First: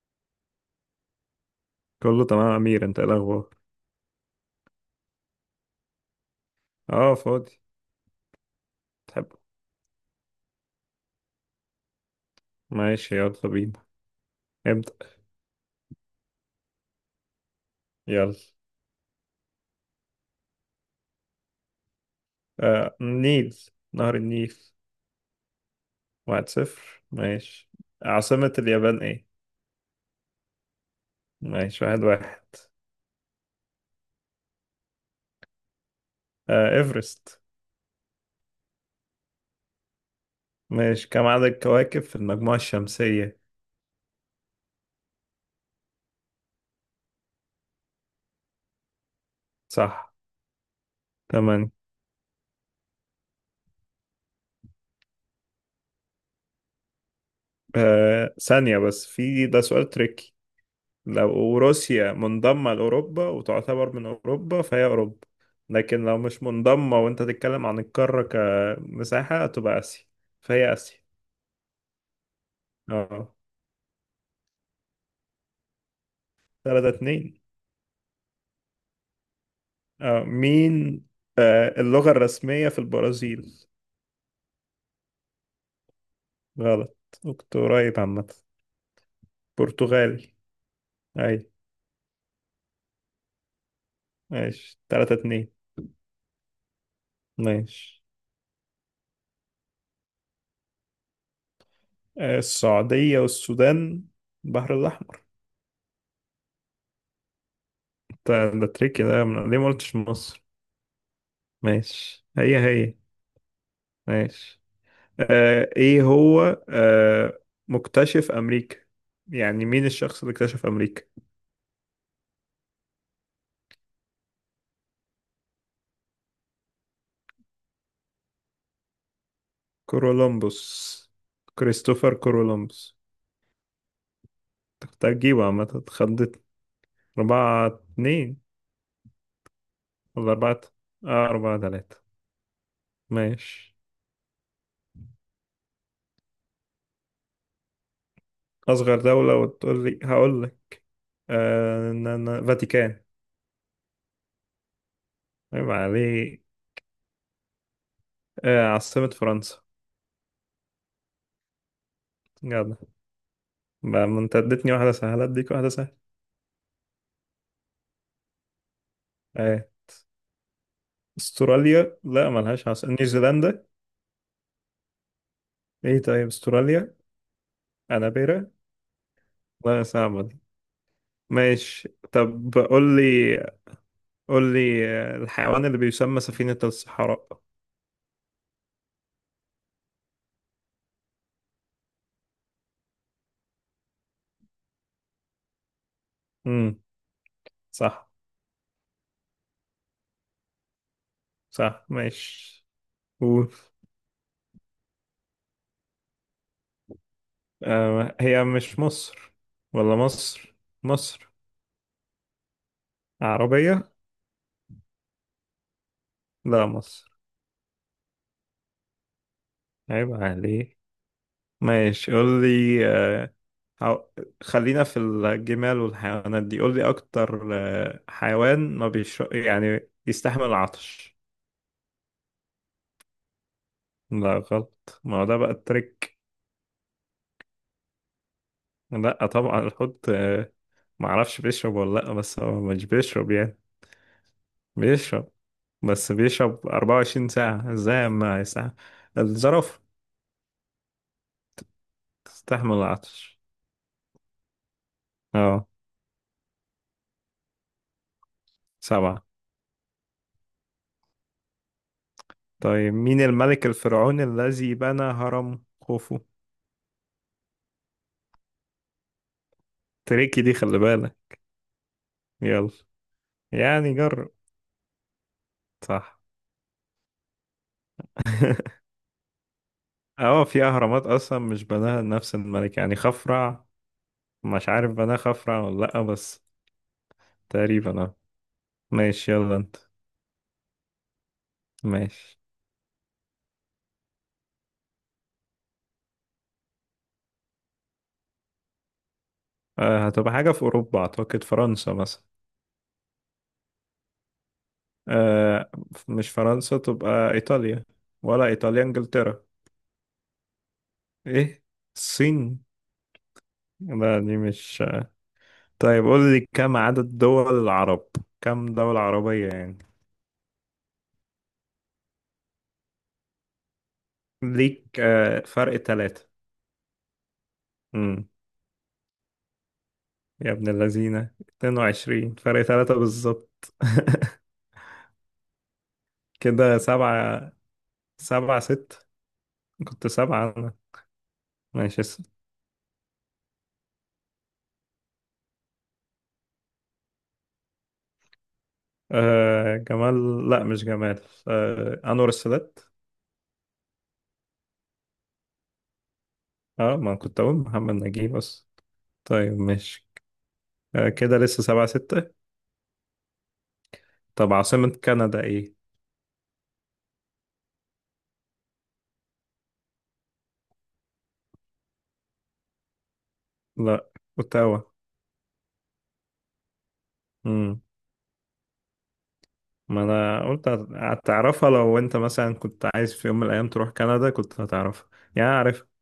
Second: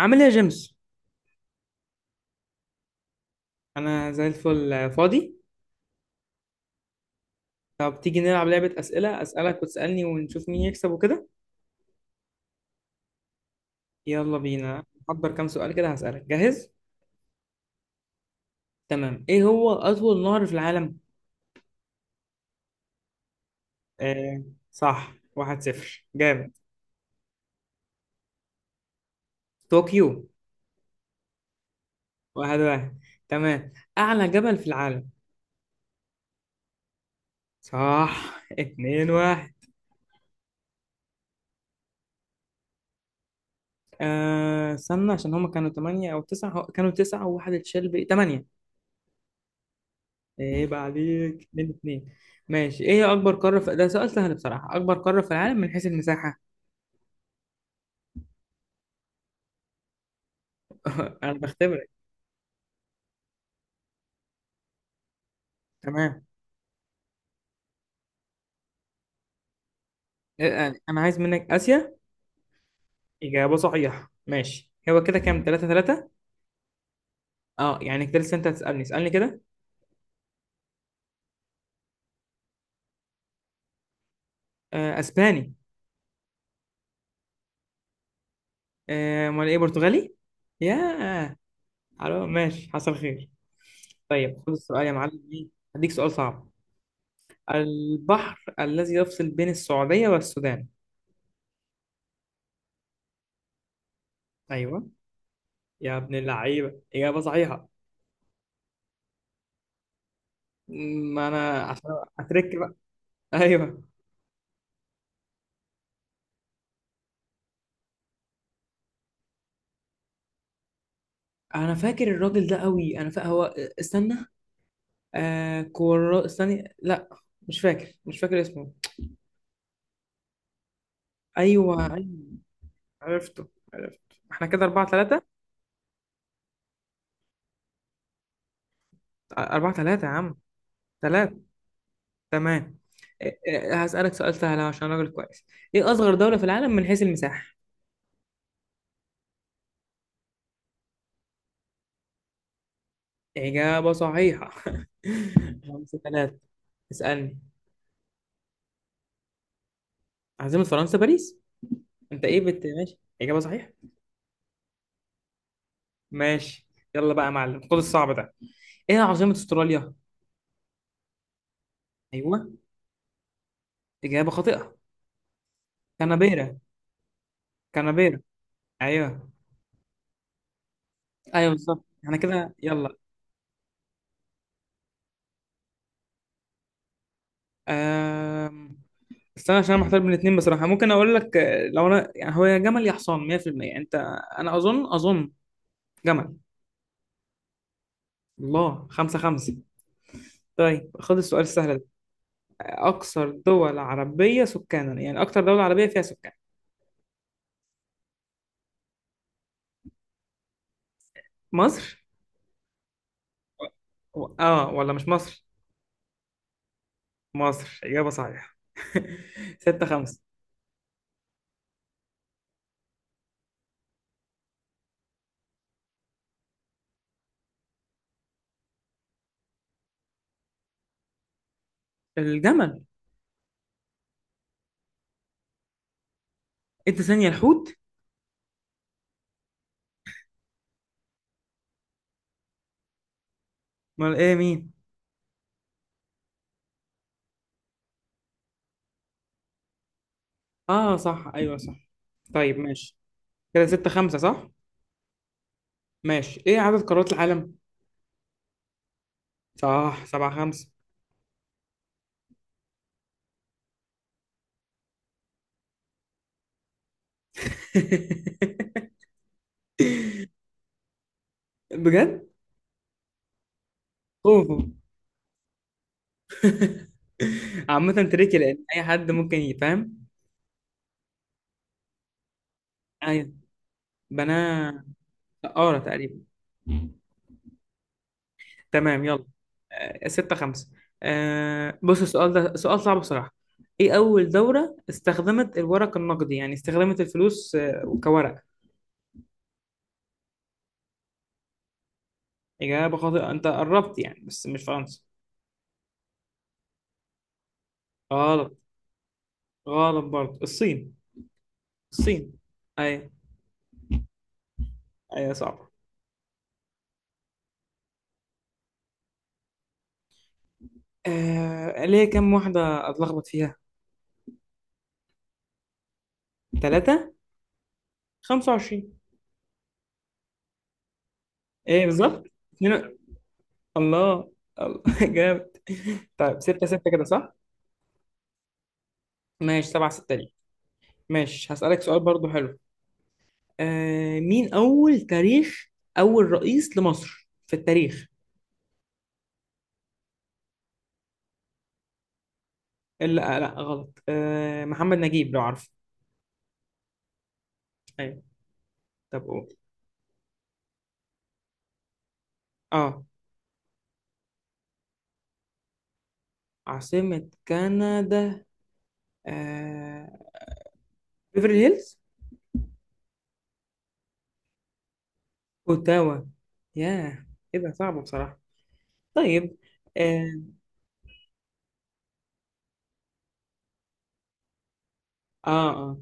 عامل ايه يا جيمس؟ كله تمام يا أمير. أنت إيه الأخبار؟ انا زي الفل، فاضي. أه، فاضي. طب تيجي نلعب لعبة أسئلة، تحب؟ أسألك وتسألني ونشوف مين يكسب وكده. ماشي، يلا بينا. يلا بينا، ابدأ. محضر كام سؤال كده هسألك، جاهز؟ يلا. تمام، ايه هو أطول نهر في العالم؟ النيل. نهر آه، النيل. صح، واحد صفر، واحد جامد. صفر. ماشي. عاصمة اليابان إيه؟ طوكيو. ماشي، واحد واحد. واحد واحد. تمام، أعلى جبل في العالم. إيفرست. صح، اتنين واحد. ماشي. كم عدد الكواكب في المجموعة الشمسية؟ استنى، عشان هما كانوا تمانية أو تسعة، كانوا تسعة وواحد اتشال، بإيه، تمانية. صح. عيب عليك، اتنين تمام. اتنين. ماشي، ايه هي اكبر قارة في ده، سؤال سهل بصراحة، اكبر قارة في العالم من حيث المساحة. آه ثانية بس في ده سؤال تريكي. انا لو بختبرك. روسيا منضمة لأوروبا وتعتبر من أوروبا فهي أوروبا، لكن لو تمام. مش منضمة وأنت تتكلم عن القارة كمساحة تبقى آسيا، إيه- فهي انا آسيا. أنا عايز منك اسيا. اه. اجابة صحيحة. ماشي، هو كده كام، تلاتة تلاتة. تلاتة اتنين. اه يعني كده لسه، انت هتسألني، اسألني كده. اه، مين. اللغة الرسمية في البرازيل. آه، اسباني. غلط. كنت قريب عامة. امال ايه؟ برتغالي. برتغالي. ياه. أي. حلو، ماشي، حصل خير. طيب خد ماشي، السؤال يا تلاتة معلم، ايه. اتنين. هديك سؤال صعب. ماشي. البحر الذي يفصل بين السعودية والسودان. السعودية والسودان، البحر ايوه، الأحمر. يا ابن اللعيبة، اجابة صحيحة. ده تريكي، ليه ما قلتش مصر؟ ما انا عشان، ماشي. اترك هي بقى. هي ايوه. ماشي. ايه هو، مكتشف امريكا، يعني مين الشخص اللي اكتشف امريكا. انا فاكر الراجل ده قوي، انا فاكر هو، استنى، آه كورا، استني، لا، مش فاكر اسمه. كولومبوس. ايوه كريستوفر ايوه، كولومبوس. عرفته، عرفته. احنا كده أربعة أنت كنت ثلاثة. هتجيبه عامة، اتخضيت. أربعة اتنين، أربعة ثلاثة يا ولا عم. أربعة؟ ثلاثة. أربعة تلاتة. تمام. ماشي. هسألك سؤال سهل عشان راجل كويس. ايه اصغر دولة في العالم من حيث المساحة؟ أصغر دولة وتقول لي هقول لك. فاتيكان. إجابة صحيحة. عيب خمسة ثلاثة. عليه. اسألني. عاصمة فرنسا. عاصمة فرنسا باريس. انت ايه بت، جدع. ماشي، إجابة صحيحة. بقى ما انت اديتني واحدة سهلة اديك واحدة سهلة. ماشي يلا بقى يا معلم، خد الصعب ده. ايه عاصمة آه. استراليا؟ استراليا لا ايوه، ملهاش عاصمة، نيوزيلندا. اجابة خاطئة. ايه طيب كانبيرا، استراليا؟ كانبيرا. انابيرا. ايوه لا، صعبة دي. ايوه بالظبط، ماشي، احنا كده، طب يلا. قول لي، الحيوان اللي بيسمى سفينة الصحراء. أم... استنى عشان انا محتار بين الاثنين بصراحة، ممكن اقول لك، لو انا يعني هو يا جمل يا حصان 100% انت. انا اظن جمل. امم صح. الله، خمسة خمسة. طيب خد السؤال السهل ده، صح، ماشي. اكثر قول. دول عربية سكانا، يعني اكثر دولة عربية فيها سكان. هي مش مصر، ولا مصر. مصر. مصر. عربية. و... اه ولا مش مصر؟ لا، مصر. مصر، اجابة صحيحة. ستة عيب خمسة. عليه. ماشي، قول لي. هو- خلينا في الجمال والحيوانات دي. قول لي اكتر، حيوان ما بيش يعني يستحمل العطش. الجمل. لا غلط، ما هو ده بقى التريك. انت ثانية، الحوت؟ لا طبعا الحوت. ما اعرفش بيشرب ولا لا، بس هو مش بيشرب يعني. امال ايه، مين؟ بيشرب، بس بيشرب 24 ساعة ازاي ما ساعة. الزرافة اه صح، ايوه صح. طيب تستحمل ماشي، العطش. كده ستة خمسة صح. اه. ماشي، ايه عدد قارات العالم؟ سبعة. صح، سبعة خمسة. طيب مين الملك الفرعوني الذي بنى هرم خوفو؟ تريكي دي، خلي بالك. بجد. يلا. يعني جرب. اوفو. صح. عامة تريكي لان اي حد ممكن يفهم. اه، في اهرامات اصلا مش بناها نفس الملك، يعني ايوه خفرع. مش بناه. عارف بناها خفرع سقارة ولا لا تقريبا. بس. تقريبا. آه. تمام يلا. ماشي، يلا انت. ستة خمسة. آه بص، السؤال ماشي. ده سؤال صعب بصراحة، ايه اول دولة استخدمت الورق النقدي، يعني استخدمت الفلوس كورق. هتبقى حاجة في أوروبا، أعتقد فرنسا مثلا. إجابة خاطئة، أنت قربت يعني بس مش فرنسا. آه مش فرنسا، تبقى إيطاليا. ولا غلط. إيطاليا، إنجلترا. غلط برضه، الصين. إيه. الصين. الصين. أيوة. لا دي مش. أيوة صعبة. طيب قول لي، كم عدد دول العرب؟ كم دولة عربية يعني. ليه، كم واحدة أتلخبط فيها؟ ليك فرق ثلاثة. ثلاثة؟ امم. خمسة وعشرين. يا ابن اللذينة، إيه بالظبط؟ 22، فرق اتنين، الله. ثلاثة بالظبط. الله. جامد. طيب ستة كده ستة كده صح؟ سبعة. سبعة ست ماشي، سبعة كنت ستة ليه. سبعة أنا. ماشي هسألك سؤال ماشي. برضه حلو. مين أول تاريخ، أول رئيس لمصر في التاريخ؟ جمال، لا مش جمال. أنور السادات. لا لا غلط، محمد نجيب، لو عارفه. اه، ما كنت أقول محمد أيوة. نجيب بس. طب قول. طيب ماشي. كده لسه سبعة ستة. اه، طب عاصمة كندا ايه؟ عاصمة كندا. آه... بيفرلي هيلز. لا. أوتاوا. اوتاوا. ياه. ايه ده، امم. صعب بصراحة. طيب. ما اه. أنا قلت هتعرفها، لو أنت مثلا كنت عايز في يوم من الأيام تروح كندا كنت هتعرفها. يعني اه. عارف. آه.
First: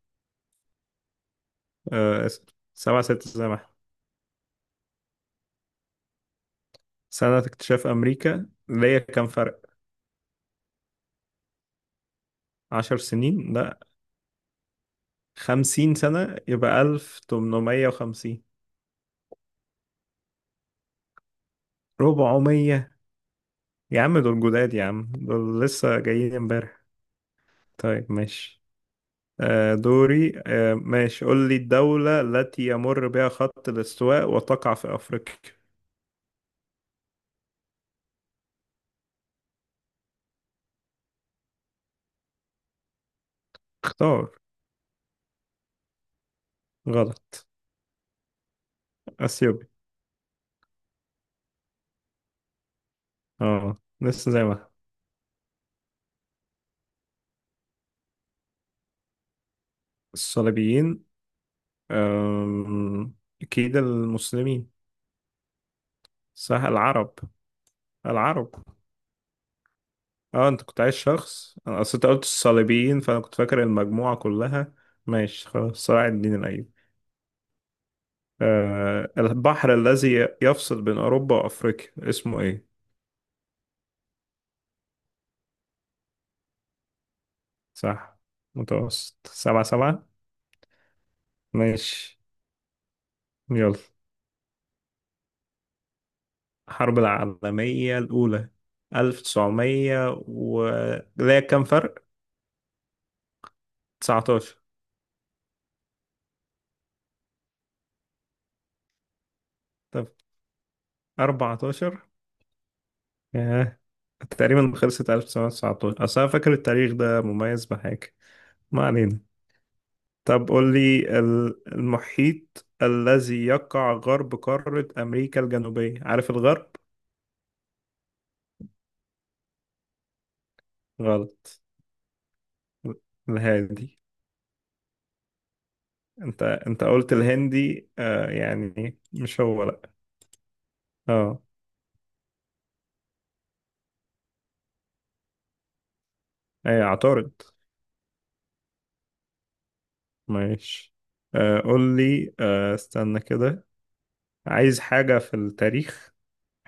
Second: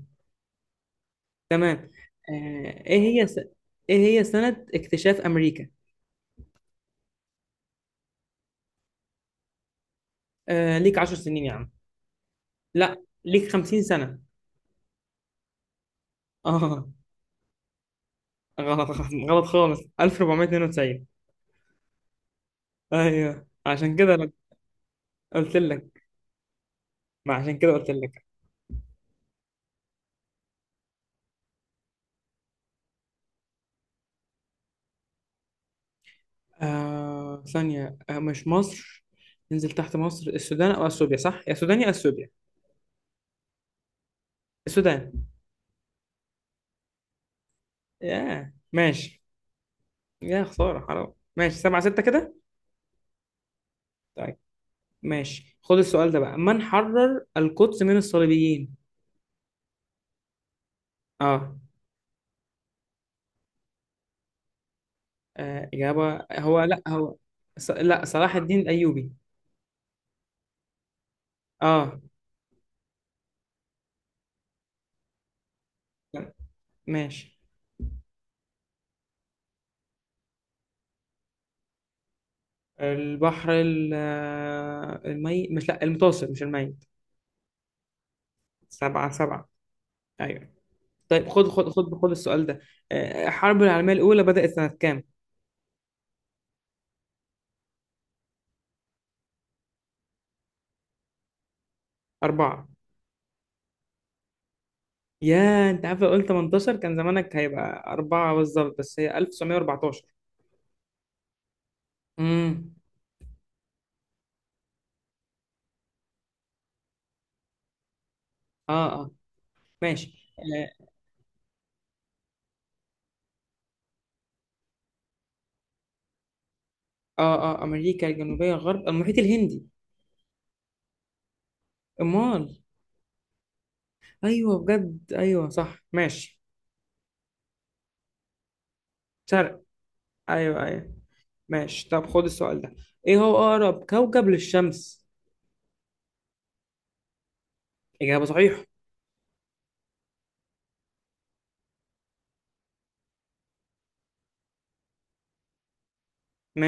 تمام. آه اسم. آه. ايه سبعة هي ستة زي ما احنا. ايه هي سنة اكتشاف امريكا؟ سنة اكتشاف أمريكا ليا كام فرق؟ آه، ليك عشر سنين يا عم. عشر لا، ليك سنين؟ لا. خمسين سنة. خمسين سنة؟ يبقى اه. 1850. غلط. غلط خالص، 1492. ربعمية. ايوه عشان يا كده عم أنا دول جداد، يا عم قلت دول لسه لك، جايين امبارح. ما عشان كده قلت طيب لك. ماشي. دوري، ماشي، قول لي الدولة التي يمر بها خط الاستواء وتقع في أفريقيا. ثانية، مش مصر، ننزل تحت مصر، السودان او اثيوبيا، صح، يا سودان يا اثيوبيا. اختار. السودان. غلط. ياه، ماشي. أثيوبيا. يا خسارة، حرام. ماشي، سبعة ستة كده. اه لسه طيب زي ما. ماشي، خد السؤال ده بقى، من حرر القدس من الصليبيين؟ الصليبيين. اه. آم، أكيد المسلمين. آه. إجابة هو، صح، لا العرب. هو ص... لا، صلاح العرب. الدين الأيوبي. اه، انت كنت عايز شخص، انا اصل اه. انت قلت الصليبيين فانا كنت فاكر المجموعة كلها. ماشي خلاص، صلاح لا، الدين الأيوبي. ماشي. البحر الذي يفصل بين أوروبا وأفريقيا اسمه إيه؟ البحر ال... المي، مش، لا، المتوسط، مش الميت. صح، سبعة متوسط. سبعة. سبعة سبعة. أيوه. طيب خد ماشي. السؤال ده. آه. الحرب يلا. العالمية الأولى بدأت سنة كام؟ الحرب العالمية الأولى ألف تسعمية و... لا كام فرق؟ أربعة. تسعتاشر. يا انت عارف، لو قلت 18 كان زمانك هيبقى أربعة بالظبط، بس هي 1914. طب أربعتاشر. امم ياه، تقريبا خلصت. 1919، أصل أنا فاكر التاريخ ده مميز بحاجة. ما اه، اه. علينا. ماشي، طب قول اه، لي المحيط الذي يقع غرب قارة أمريكا الجنوبية، عارف الغرب؟ اه. أمريكا الجنوبية غرب المحيط الهندي. غلط. أمال. الهادي. أيوه بجد، أيوه صح، ماشي. انت قلت الهندي، يعني مش شرق. هو لا. أيوه أيوه. اه. ماشي، طب خد السؤال ده، إيه هو أقرب كوكب للشمس؟ اي اعترض. إجابة صحيحة. ماشي. قول لي، استنى كده، عايز حاجة في التاريخ.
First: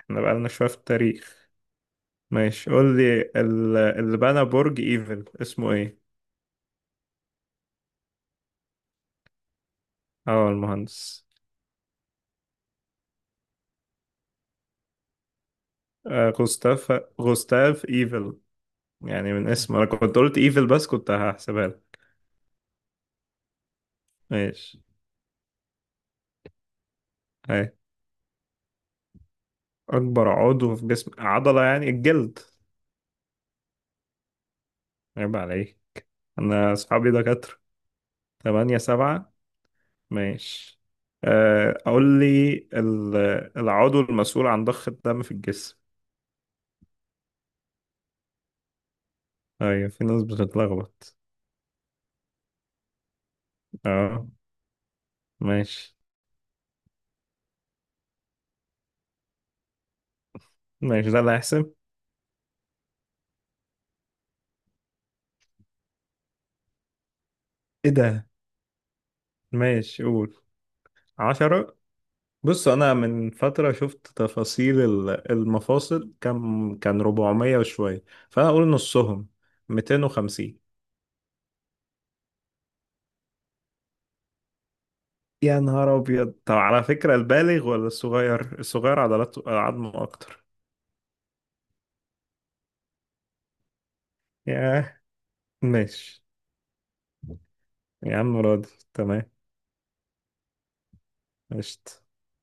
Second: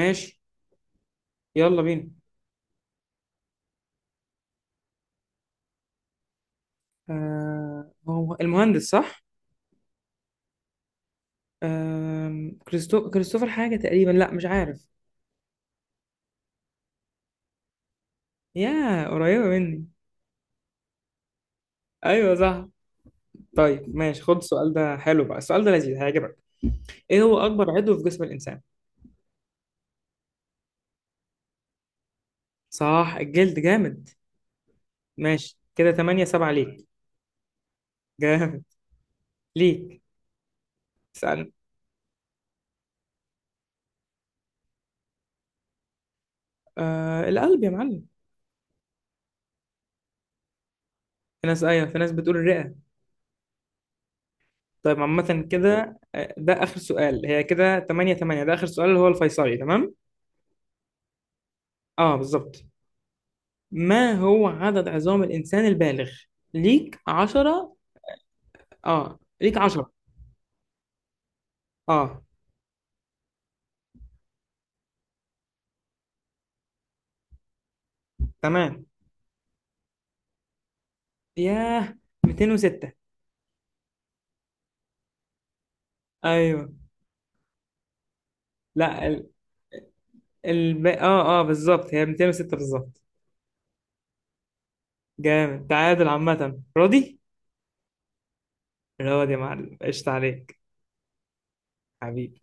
احنا بقالنا شوية في التاريخ. يلا بينا. ماشي، قول لي اللي بنى برج ايفل اسمه ايه. آه هو المهندس صح؟ اه المهندس. آه كريستوفر حاجة تقريبا، لا مش عارف. غوستاف. غوستاف ايفل. يا يعني قريبة من اسمه انا مني. كنت قلت ايفل، بس كنت هحسبها لك. ايوه صح. طيب ماشي، خد السؤال ماشي. ده حلو بقى، السؤال ده لذيذ هيعجبك. ايه هو اكبر هاي. عضو في جسم الانسان؟ اكبر عضو في جسم، عضلة يعني الجلد. صح، الجلد، جامد. عيب ماشي عليك، كده 8 7 أنا ليك. أصحابي دكاترة. جامد، تمانية سبعة. ليك. ماشي. اسأل. أقول لي العضو المسؤول عن ضخ الدم في الجسم. آه القلب يا معلم. أيوة، في ناس بتتلخبط. في ناس، ايوه، في ناس بتقول الرئة. أه. طيب عامة ماشي. كده، ده اخر سؤال، هي كده 8 8، ده اخر سؤال اللي هو الفيصلي، تمام. ماشي، ده اللي هيحسب. اه بالظبط. ما هو عدد عظام الانسان البالغ؟ ليك 10. إيه ده. اه ليك 10. ماشي، قول. عشرة. اه بص، أنا من فترة شفت تفاصيل المفاصل، كان 400 وشوية، فأنا أقول تمام. نصهم. 250. ياه، 206. يا نهار أبيض. طب ايوه. على فكرة، البالغ ولا الصغير؟ الصغير لا. عضلاته عظمه أكتر. الب... اه اه بالظبط، هي 206 بالظبط. ياه. جامد، تعادل، ماشي. عامة راضي؟ يا عم راضي. تمام. راضي يا معلم، قشطة عليك. قشطة. حبيبي.